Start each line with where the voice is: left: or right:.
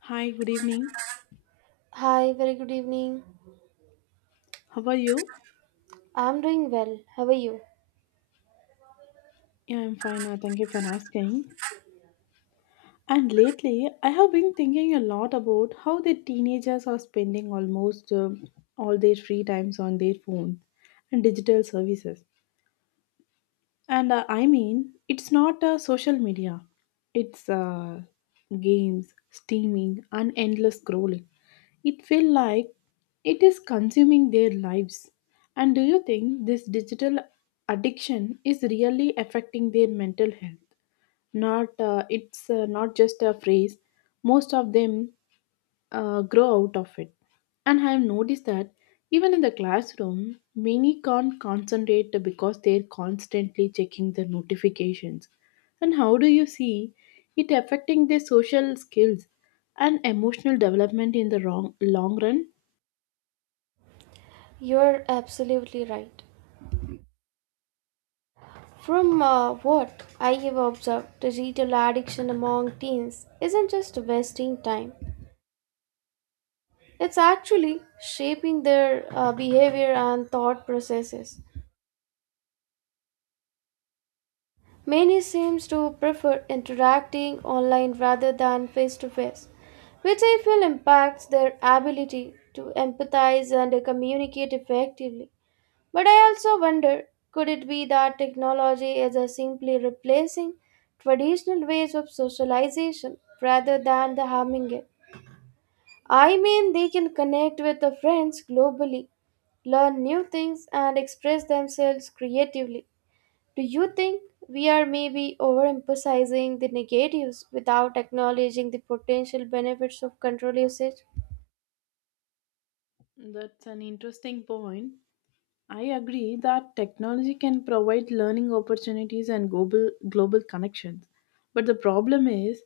left: Hi, good evening.
right: Hi, very good evening.
left: How are you?
right: I'm doing well. How are you?
left: Yeah, I'm fine. Thank you for asking. And lately, I have been thinking a lot about how the teenagers are spending almost all their free times on their phone and digital services. And I mean, it's not social media, it's games, streaming, and endless scrolling. It feels like it is consuming their lives. And do you think this digital addiction is really affecting their mental health? Not, it's not just a phrase. Most of them grow out of it. And I have noticed that even in the classroom, many can't concentrate because they're constantly checking the notifications. And how do you see it affecting their social skills and emotional development in the long run?
right: You're absolutely right. From what I have observed, digital addiction among teens isn't just wasting time, it's actually shaping their behavior and thought processes. Many seems to prefer interacting online rather than face to face, which I feel impacts their ability to empathize and communicate effectively. But I also wonder, could it be that technology is simply replacing traditional ways of socialization rather than the harming it? I mean, they can connect with the friends globally, learn new things, and express themselves creatively. Do you think we are maybe overemphasizing the negatives without acknowledging the potential benefits of control usage?
left: That's an interesting point. I agree that technology can provide learning opportunities and global connections. But the problem is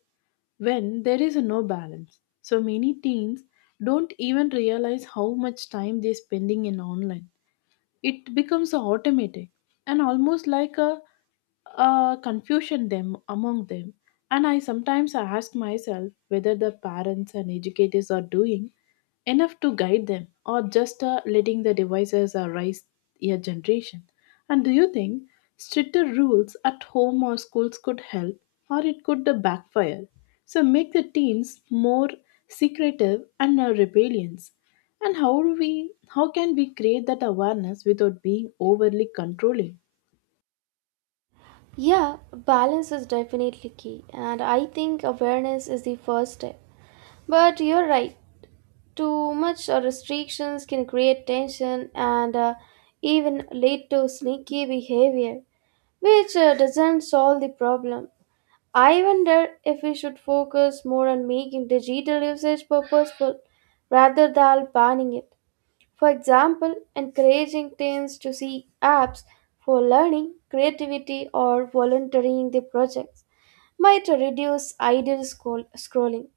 left: when there is no balance. So many teens don't even realize how much time they're spending in online. It becomes automatic and almost like a confusion them among them, and I sometimes ask myself whether the parents and educators are doing enough to guide them or just letting the devices rise your generation. And do you think stricter rules at home or schools could help, or it could backfire so make the teens more secretive and rebellious? And how can we create that awareness without being overly controlling?
right: Yeah, balance is definitely key, and I think awareness is the first step. But you're right, too much restrictions can create tension and even lead to sneaky behavior, which doesn't solve the problem. I wonder if we should focus more on making digital usage purposeful rather than banning it. For example, encouraging teens to seek apps for learning, creativity, or volunteering their projects might reduce scrolling.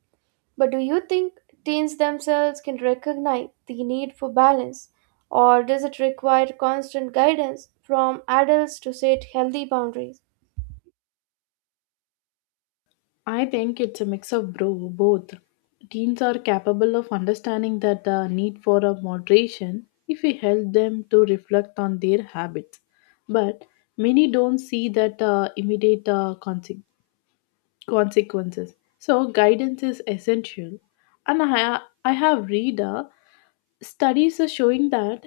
right: But do you think teens themselves can recognize the need for balance, or does it require constant guidance from adults to set healthy boundaries?
left: I think it's a mix of both. Teens are capable of understanding that the need for a moderation if we help them to reflect on their habits. But many don't see that immediate consequences. So guidance is essential. And I have read studies are showing that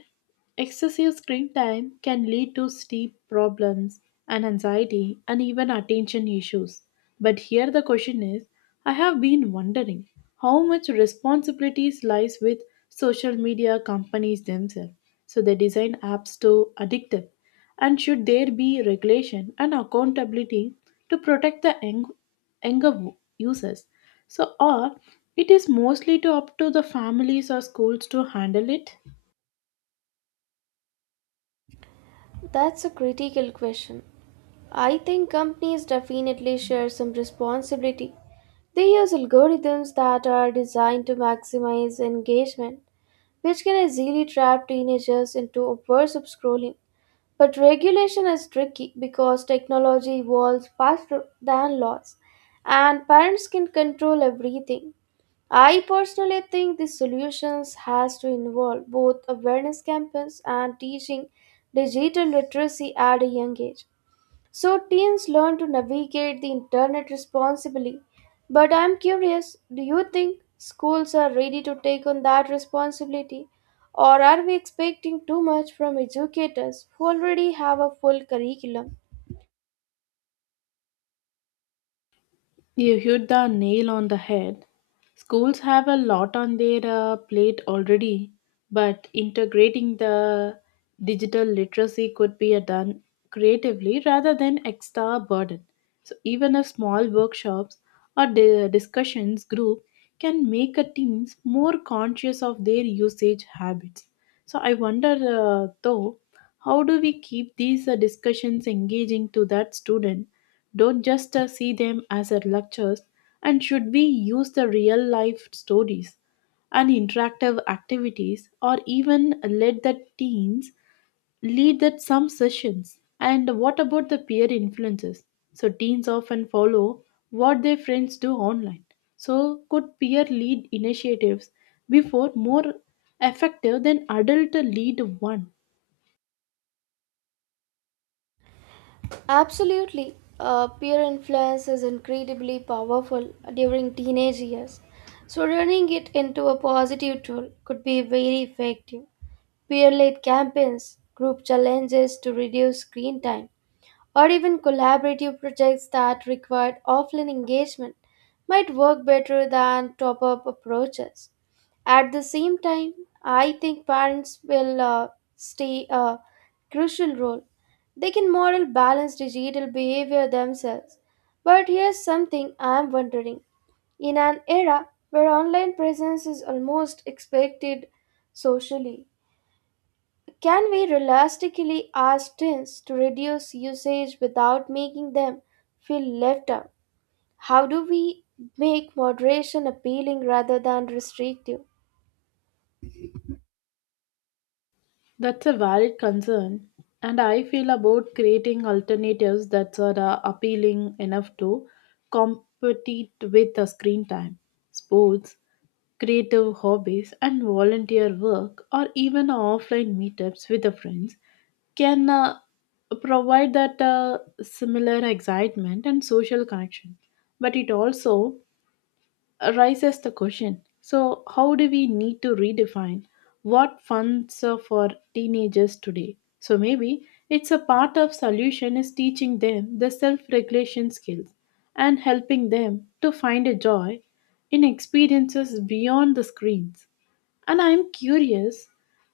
left: excessive screen time can lead to sleep problems and anxiety and even attention issues. But here the question is, I have been wondering how much responsibilities lies with social media companies themselves. So they design apps to addictive, and should there be regulation and accountability to protect the younger users, or it is mostly to up to the families or schools to handle it?
right: That's a critical question. I think companies definitely share some responsibility. They use algorithms that are designed to maximize engagement, which can easily trap teenagers into obsessive scrolling. But regulation is tricky because technology evolves faster than laws, and parents can control everything. I personally think the solutions has to involve both awareness campaigns and teaching digital literacy at a young age, so teens learn to navigate the internet responsibly. But I'm curious, do you think schools are ready to take on that responsibility? Or are we expecting too much from educators who already have a full curriculum?
left: You hit the nail on the head. Schools have a lot on their plate already, but integrating the digital literacy could be done creatively rather than extra burden. So, even a small workshops or discussions group can make a teams more conscious of their usage habits. So, I wonder though, how do we keep these discussions engaging to that student? Don't just see them as lectures, and should we use the real life stories and interactive activities, or even let the teens lead that some sessions? And what about the peer influences? So teens often follow what their friends do online. So could peer lead initiatives before more effective than adult lead one?
right: Absolutely. Peer influence is incredibly powerful during teenage years, so turning it into a positive tool could be very effective: peer-led campaigns, group challenges to reduce screen time, or even collaborative projects that required offline engagement might work better than top-up approaches. At the same time, I think parents will stay a crucial role. They can model balanced digital behavior themselves. But here's something I'm wondering. In an era where online presence is almost expected socially, can we realistically ask teens to reduce usage without making them feel left out? How do we make moderation appealing rather than restrictive?
left: That's a valid concern, and I feel about creating alternatives that are appealing enough to compete with the screen time. Sports, creative hobbies, and volunteer work, or even offline meetups with the friends, can provide that similar excitement and social connection. But it also raises the question, so how do we need to redefine what funds are for teenagers today? So maybe it's a part of solution is teaching them the self-regulation skills and helping them to find a joy in experiences beyond the screens. And I'm curious,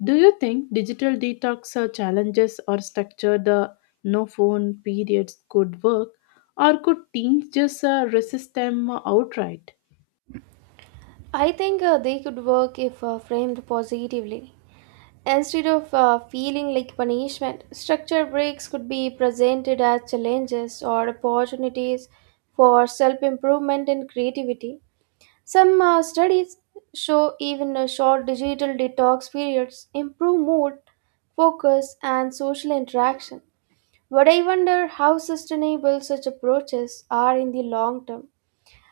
left: do you think digital detox or challenges or structure the no phone periods could work, or could teens just resist them outright?
right: I think they could work if framed positively. Instead of feeling like punishment, structure breaks could be presented as challenges or opportunities for self improvement and creativity. Some studies show even a short digital detox periods improve mood, focus, and social interaction. But I wonder how sustainable such approaches are in the long term,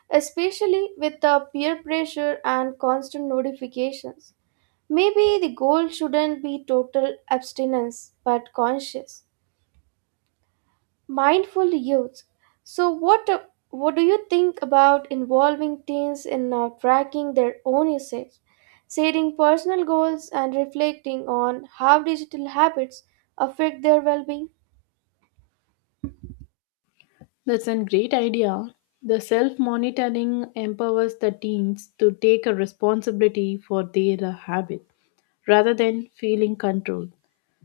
right: especially with the peer pressure and constant notifications. Maybe the goal shouldn't be total abstinence, but conscious mindful youth. So, what do you think about involving teens in now tracking their own usage, setting personal goals, and reflecting on how digital habits affect their well-being?
left: That's a great idea. The self monitoring empowers the teens to take a responsibility for their habit rather than feeling control.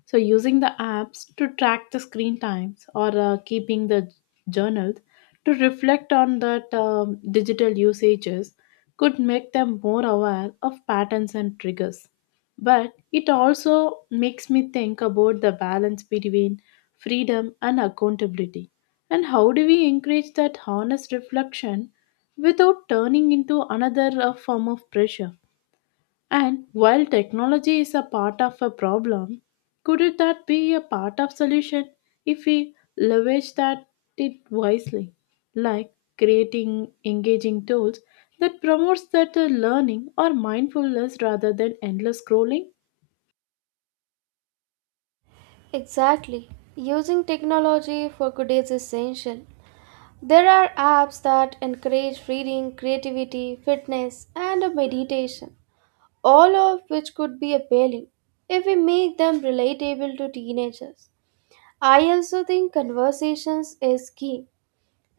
left: So, using the apps to track the screen times or keeping the journals to reflect on that digital usages could make them more aware of patterns and triggers. But it also makes me think about the balance between freedom and accountability. And how do we encourage that honest reflection without turning into another form of pressure? And while technology is a part of a problem, could it that be a part of solution if we leverage that it wisely, like creating engaging tools that promotes that learning or mindfulness rather than endless scrolling?
right: Exactly. Using technology for good is essential. There are apps that encourage reading, creativity, fitness, and meditation, all of which could be appealing if we make them relatable to teenagers. I also think conversations is key.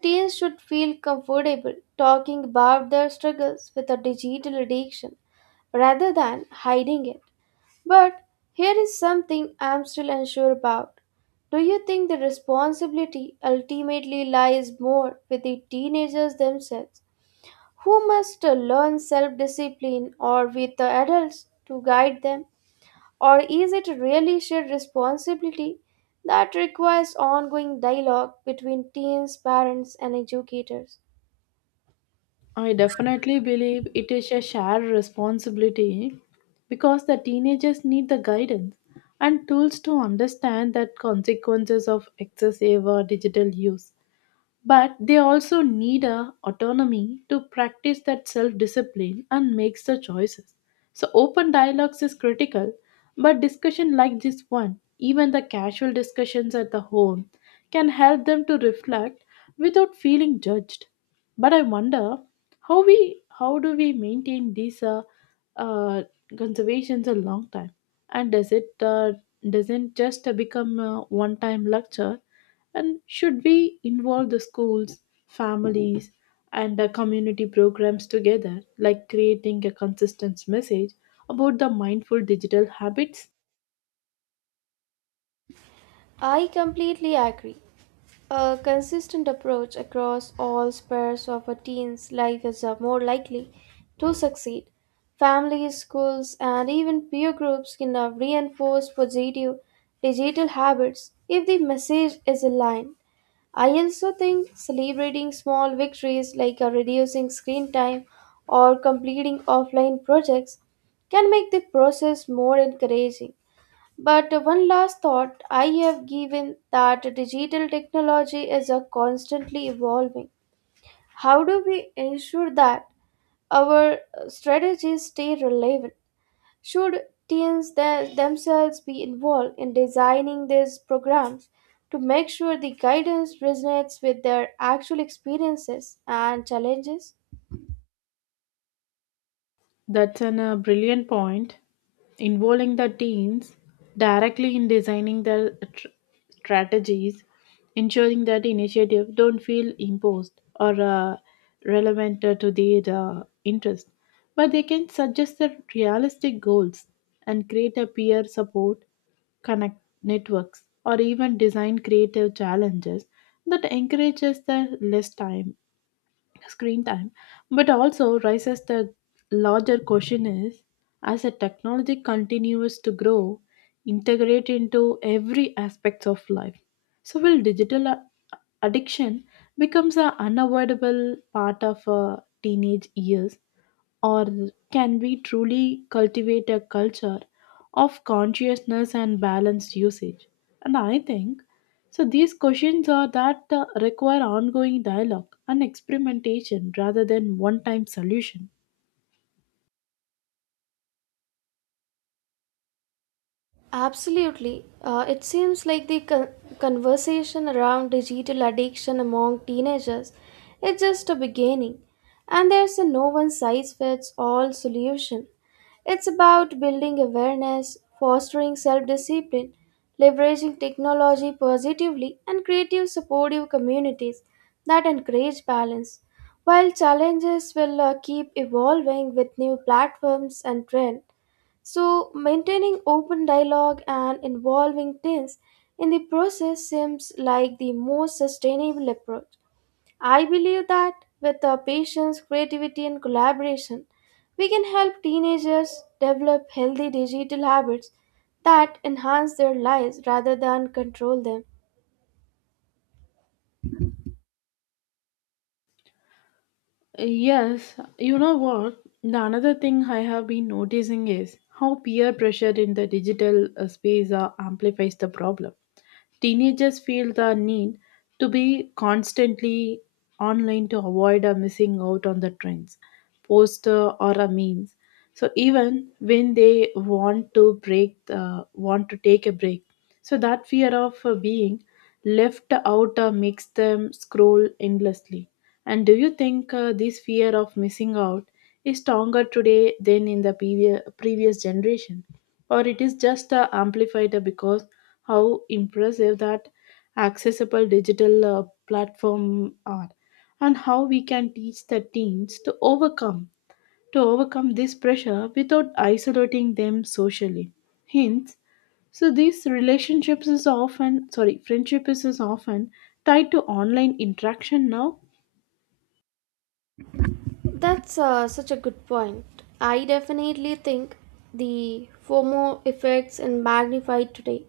right: Teens should feel comfortable talking about their struggles with a digital addiction rather than hiding it. But here is something I'm still unsure about. Do you think the responsibility ultimately lies more with the teenagers themselves, who must learn self discipline, or with the adults to guide them? Or is it really shared responsibility that requires ongoing dialogue between teens, parents, and educators?
left: I definitely believe it is a shared responsibility because the teenagers need the guidance and tools to understand the consequences of excessive digital use, but they also need a autonomy to practice that self-discipline and makes the choices. So open dialogues is critical, but discussion like this one, even the casual discussions at the home, can help them to reflect without feeling judged. But I wonder how do we maintain these uh, conservations a long time, and does it doesn't just become a one time lecture? And should we involve the schools, families, and the community programs together, like creating a consistent message about the mindful digital habits?
right: I completely agree. A consistent approach across all spheres of a teen's life is more likely to succeed. Families, schools, and even peer groups can reinforce positive digital habits if the message is aligned. I also think celebrating small victories, like reducing screen time or completing offline projects, can make the process more encouraging. But one last thought I have, given that digital technology is constantly evolving. How do we ensure that our strategies stay relevant? Should themselves be involved in designing these programs to make sure the guidance resonates with their actual experiences and challenges?
left: That's an brilliant point. Involving the teens directly in designing their strategies, ensuring that initiative don't feel imposed or relevant to their interest, but they can suggest the realistic goals and create a peer support connect networks or even design creative challenges that encourages the less time screen time. But also raises the larger question is, as a technology continues to grow integrate into every aspects of life, so will digital addiction becomes an unavoidable part of teenage years, or can we truly cultivate a culture of consciousness and balanced usage? And I think so these questions are that require ongoing dialogue and experimentation rather than one-time solution.
right: Absolutely. It seems like the conversation around digital addiction among teenagers is just a beginning, and there's a no one size fits all solution. It's about building awareness, fostering self discipline, leveraging technology positively, and creative supportive communities that encourage balance. While challenges will keep evolving with new platforms and trends, so, maintaining open dialogue and involving teens in the process seems like the most sustainable approach. I believe that with our patience, creativity, and collaboration, we can help teenagers develop healthy digital habits that enhance their lives rather than control them.
left: Yes, you know what? The another thing I have been noticing is how peer pressure in the digital space amplifies the problem. Teenagers feel the need to be constantly online to avoid a missing out on the trends, poster or a memes. So even when they want to break, want to take a break, so that fear of being left out makes them scroll endlessly. And do you think this fear of missing out is stronger today than in the previous generation, or it is just amplified because how impressive that accessible digital platform are? And how we can teach the teens to overcome this pressure without isolating them socially, hence so these relationships is often sorry friendship is often tied to online interaction now.
right: That's such a good point. I definitely think the FOMO effects and magnified today,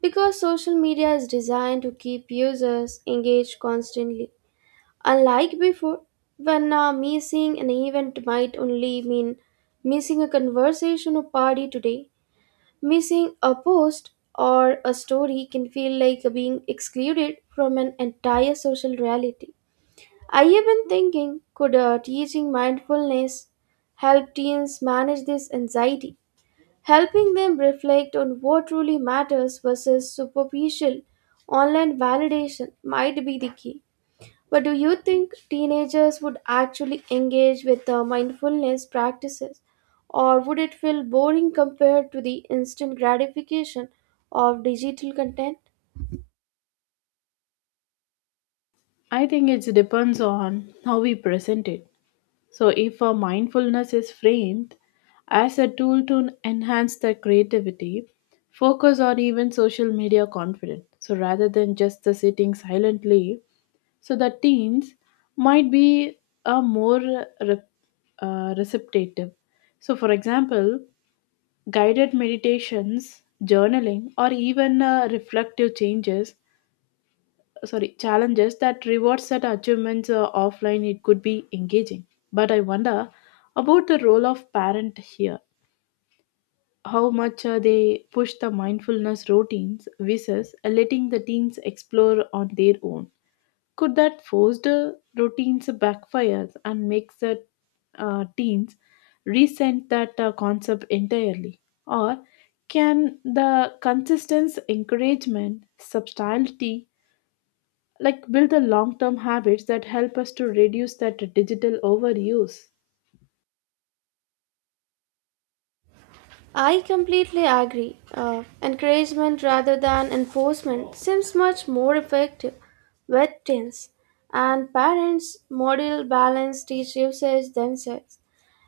right: because social media is designed to keep users engaged constantly. Unlike before, when missing an event might only mean missing a conversation or party, today, missing a post or a story can feel like being excluded from an entire social reality. I have been thinking, could teaching mindfulness help teens manage this anxiety? Helping them reflect on what truly matters versus superficial online validation might be the key. But do you think teenagers would actually engage with the mindfulness practices, or would it feel boring compared to the instant gratification of digital content?
left: I think it depends on how we present it. So, if a mindfulness is framed as a tool to enhance their creativity, focus, or even social media confidence, so rather than just the sitting silently, so the teens might be a more receptive. So, for example, guided meditations, journaling, or even reflective changes sorry challenges that reward set achievements offline, it could be engaging. But I wonder about the role of parent here, how much they push the mindfulness routines versus letting the teens explore on their own. Could that forced routines backfires and makes the teens resent that concept entirely, or can the consistent encouragement subtlety like build the long term habits that help us to reduce that digital overuse?
right: I completely agree. Encouragement rather than enforcement seems much more effective with teens, and parents model balance teach usage themselves,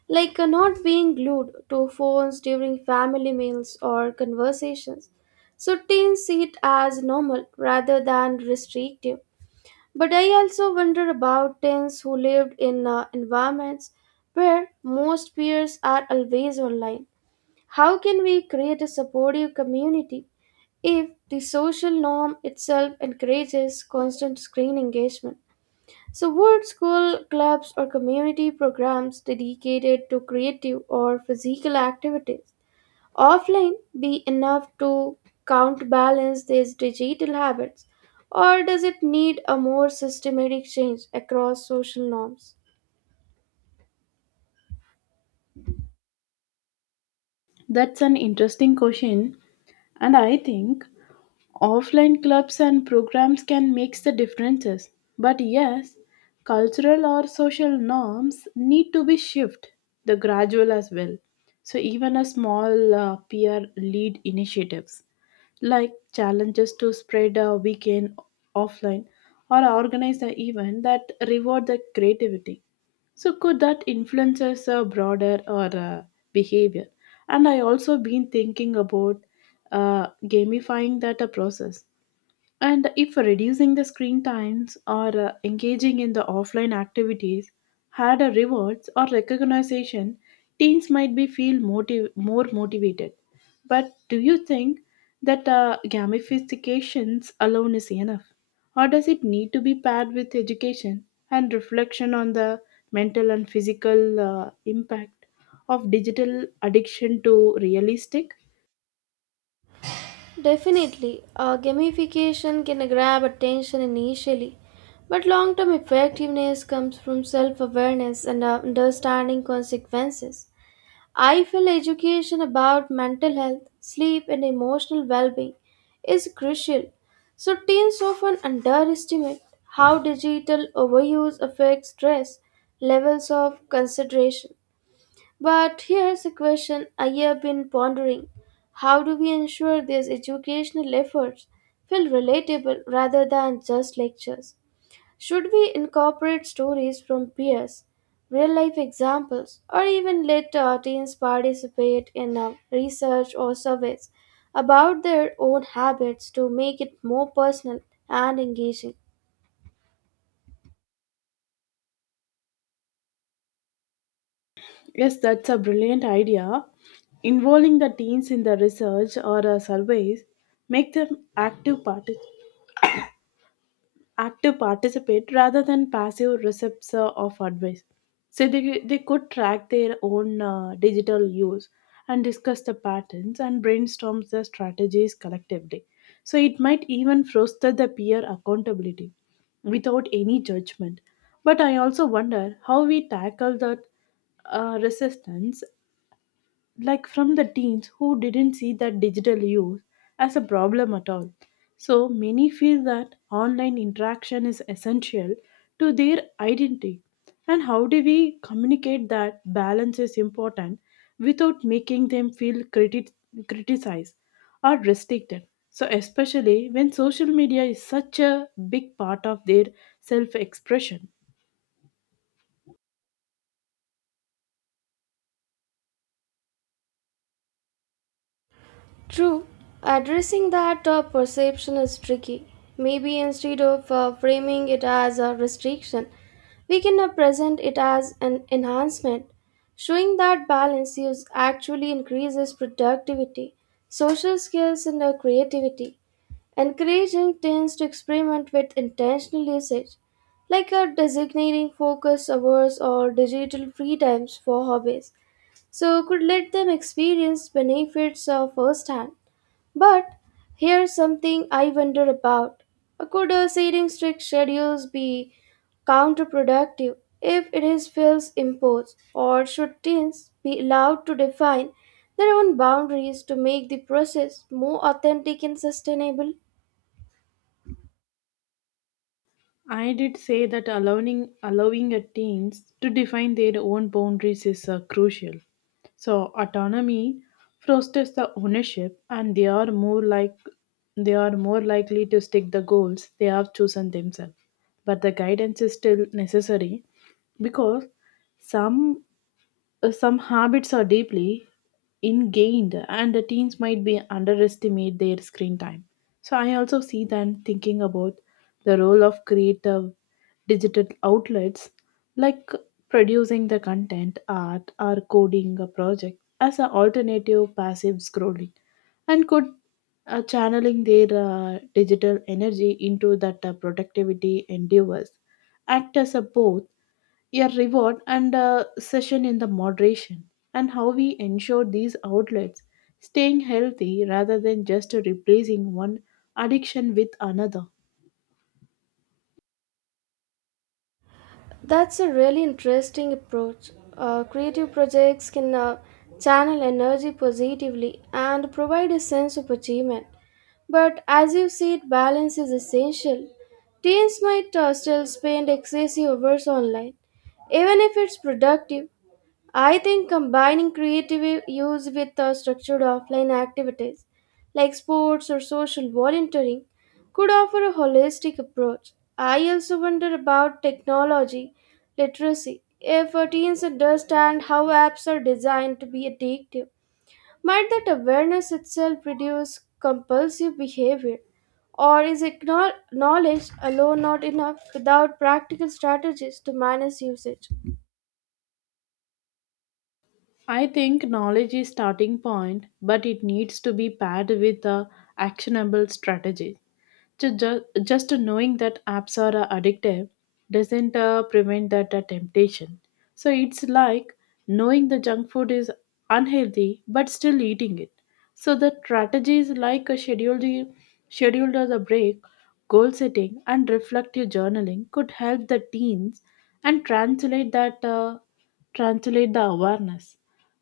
right: like not being glued to phones during family meals or conversations, so teens see it as normal rather than restrictive. But I also wonder about teens who lived in environments where most peers are always online. How can we create a supportive community if the social norm itself encourages constant screen engagement? So, would school clubs or community programs dedicated to creative or physical activities offline be enough to counterbalance these digital habits, or does it need a more systematic change across social norms?
left: That's an interesting question, and I think offline clubs and programs can make the differences, but yes, cultural or social norms need to be shifted the gradual as well. So even a small peer lead initiatives like challenges to spread a weekend offline or organize an event that reward the creativity, so could that influences a broader or behavior? And I also been thinking about gamifying that a process, and if reducing the screen times or engaging in the offline activities had a rewards or recognition, teens might be feel more motivated. But do you think that gamifications alone is enough? Or does it need to be paired with education and reflection on the mental and physical impact of digital addiction to realistic?
right: Definitely, gamification can grab attention initially, but long term effectiveness comes from self awareness and understanding consequences. I feel education about mental health, sleep, and emotional well being is crucial, so teens often underestimate how digital overuse affects stress levels of consideration. But here's a question I have been pondering. How do we ensure these educational efforts feel relatable rather than just lectures? Should we incorporate stories from peers, real life examples, or even let teens participate in research or surveys about their own habits to make it more personal and engaging?
left: Yes, that's a brilliant idea. Involving the teens in the research or surveys make them active participate rather than passive recipients of advice. So they could track their own digital use and discuss the patterns and brainstorm the strategies collectively. So it might even foster the peer accountability without any judgment. But I also wonder how we tackle that resistance like from the teens who didn't see that digital use as a problem at all. So many feel that online interaction is essential to their identity. And how do we communicate that balance is important without making them feel criticized or restricted? So, especially when social media is such a big part of their self expression.
right: True, addressing that perception is tricky. Maybe instead of framing it as a restriction, we can present it as an enhancement, showing that balance use actually increases productivity, social skills, and creativity. Encouraging teens to experiment with intentional usage, like designating focus hours or digital free times for hobbies, so could let them experience benefits firsthand. But here's something I wonder about. Could setting strict schedules be counterproductive if it is feels imposed, or should teens be allowed to define their own boundaries to make the process more authentic and sustainable?
left: I did say that allowing a teens to define their own boundaries is crucial. So autonomy fosters the ownership, and they are more likely to stick the goals they have chosen themselves. But the guidance is still necessary because some some habits are deeply ingrained and the teens might be underestimate their screen time. So I also see them thinking about the role of creative digital outlets, like producing the content art or coding a project as an alternative passive scrolling. And could channeling their digital energy into that productivity endeavors act as a both your reward and a session in the moderation? And how we ensure these outlets staying healthy rather than just replacing one addiction with another?
right: That's a really interesting approach. Creative projects can channel energy positively and provide a sense of achievement. But as you said, balance is essential. Teens might still spend excessive hours online, even if it's productive. I think combining creative use with structured offline activities like sports or social volunteering could offer a holistic approach. I also wonder about technology literacy. If teens understand how apps are designed to be addictive, might that awareness itself reduce compulsive behavior? Or is knowledge alone not enough without practical strategies to manage usage?
left: I think knowledge is starting point, but it needs to be paired with a actionable strategies. To just knowing that apps are addictive doesn't prevent that temptation. So it's like knowing the junk food is unhealthy but still eating it. So the strategies like a scheduled as a break, goal setting and reflective journaling could help the teens and translate the awareness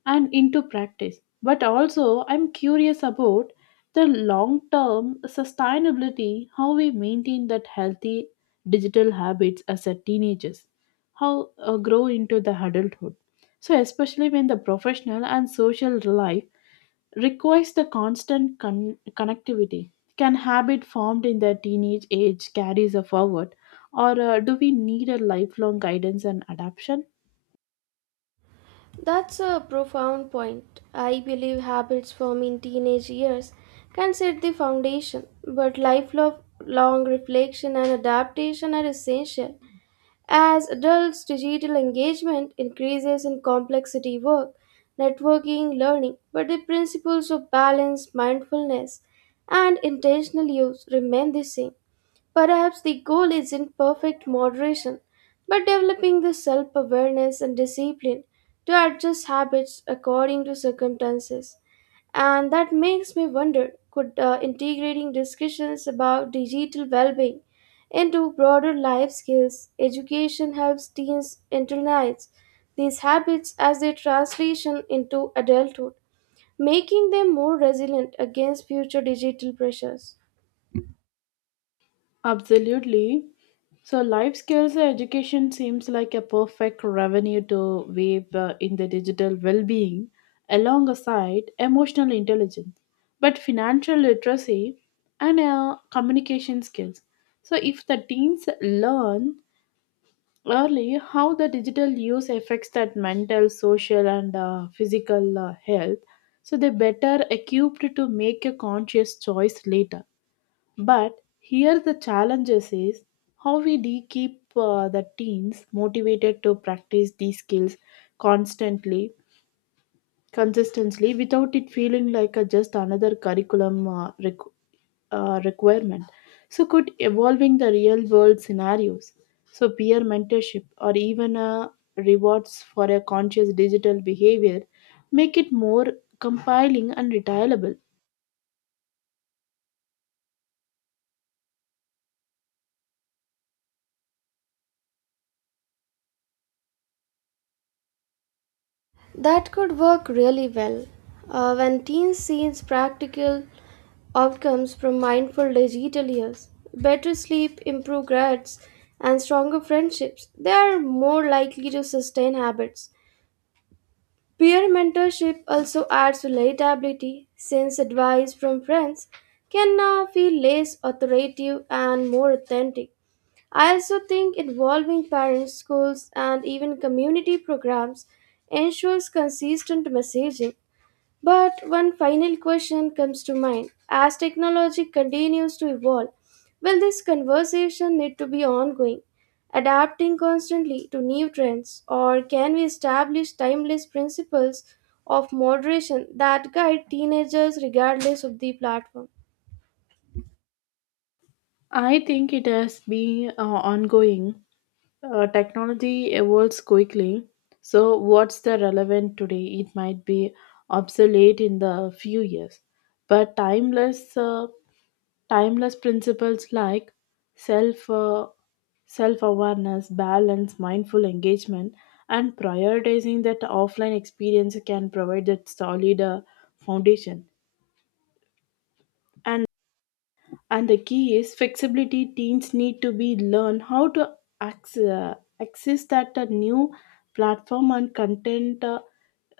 left: and into practice. But also, I'm curious about the long term sustainability, how we maintain that healthy digital habits as a teenagers, how grow into the adulthood. So, especially when the professional and social life requires the constant connectivity. Can habit formed in the teenage age carries a forward, or do we need a lifelong guidance and adaptation?
right: That's a profound point. I believe habits formed in teenage years can set the foundation, but lifelong long reflection and adaptation are essential. As adults, digital engagement increases in complexity: work, networking, learning, but the principles of balance, mindfulness, and intentional use remain the same. Perhaps the goal isn't perfect moderation, but developing the self awareness and discipline to adjust habits according to circumstances. And that makes me wonder, could integrating discussions about digital well being into broader life skills education helps teens internalize these habits as they translation into adulthood, making them more resilient against future digital pressures?
left: Absolutely. So, life skills education seems like a perfect revenue to weave in the digital well being alongside emotional intelligence, but financial literacy and communication skills. So, if the teens learn early how the digital use affects that mental, social, and physical health, so they're better equipped to make a conscious choice later. But here the challenges is how we keep the teens motivated to practice these skills constantly, consistently, without it feeling like a just another curriculum requirement. So could evolving the real world scenarios, so peer mentorship or even a rewards for a conscious digital behavior, make it more compiling and retailable?
right: That could work really well when teens see practical outcomes from mindful digital years. Better sleep, improved grades, and stronger friendships, they are more likely to sustain habits. Peer mentorship also adds relatability since advice from friends can now feel less authoritative and more authentic. I also think involving parents, schools, and even community programs ensures consistent messaging. But one final question comes to mind. As technology continues to evolve, will this conversation need to be ongoing, adapting constantly to new trends, or can we establish timeless principles of moderation that guide teenagers regardless of the platform?
left: I think it has been ongoing. Technology evolves quickly, so what's the relevant today? It might be obsolete in the few years, but timeless principles like self, uh, self-awareness, balance, mindful engagement, and prioritizing that offline experience can provide that solid foundation. And the key is flexibility. Teens need to be learn how to access, uh, access that new platform and content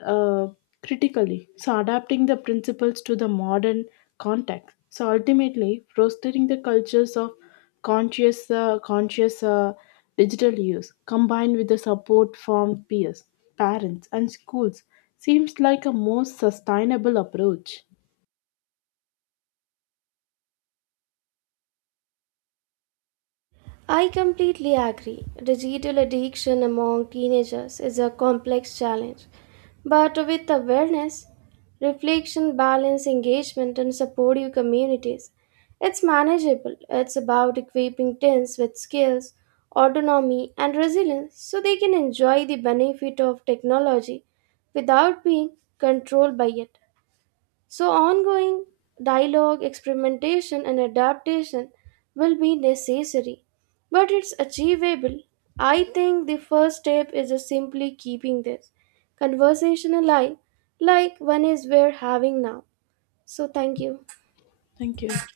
left: uh, critically. So adapting the principles to the modern context. So ultimately, fostering the cultures of conscious digital use combined with the support from peers, parents, and schools seems like a more sustainable approach.
right: I completely agree. Digital addiction among teenagers is a complex challenge, but with awareness, reflection, balance, engagement, and supportive communities, it's manageable. It's about equipping teens with skills, autonomy, and resilience so they can enjoy the benefit of technology without being controlled by it. So, ongoing dialogue, experimentation, and adaptation will be necessary, but it's achievable. I think the first step is just simply keeping this conversation alive, like one is we're having now. So, thank you.
left: Thank you.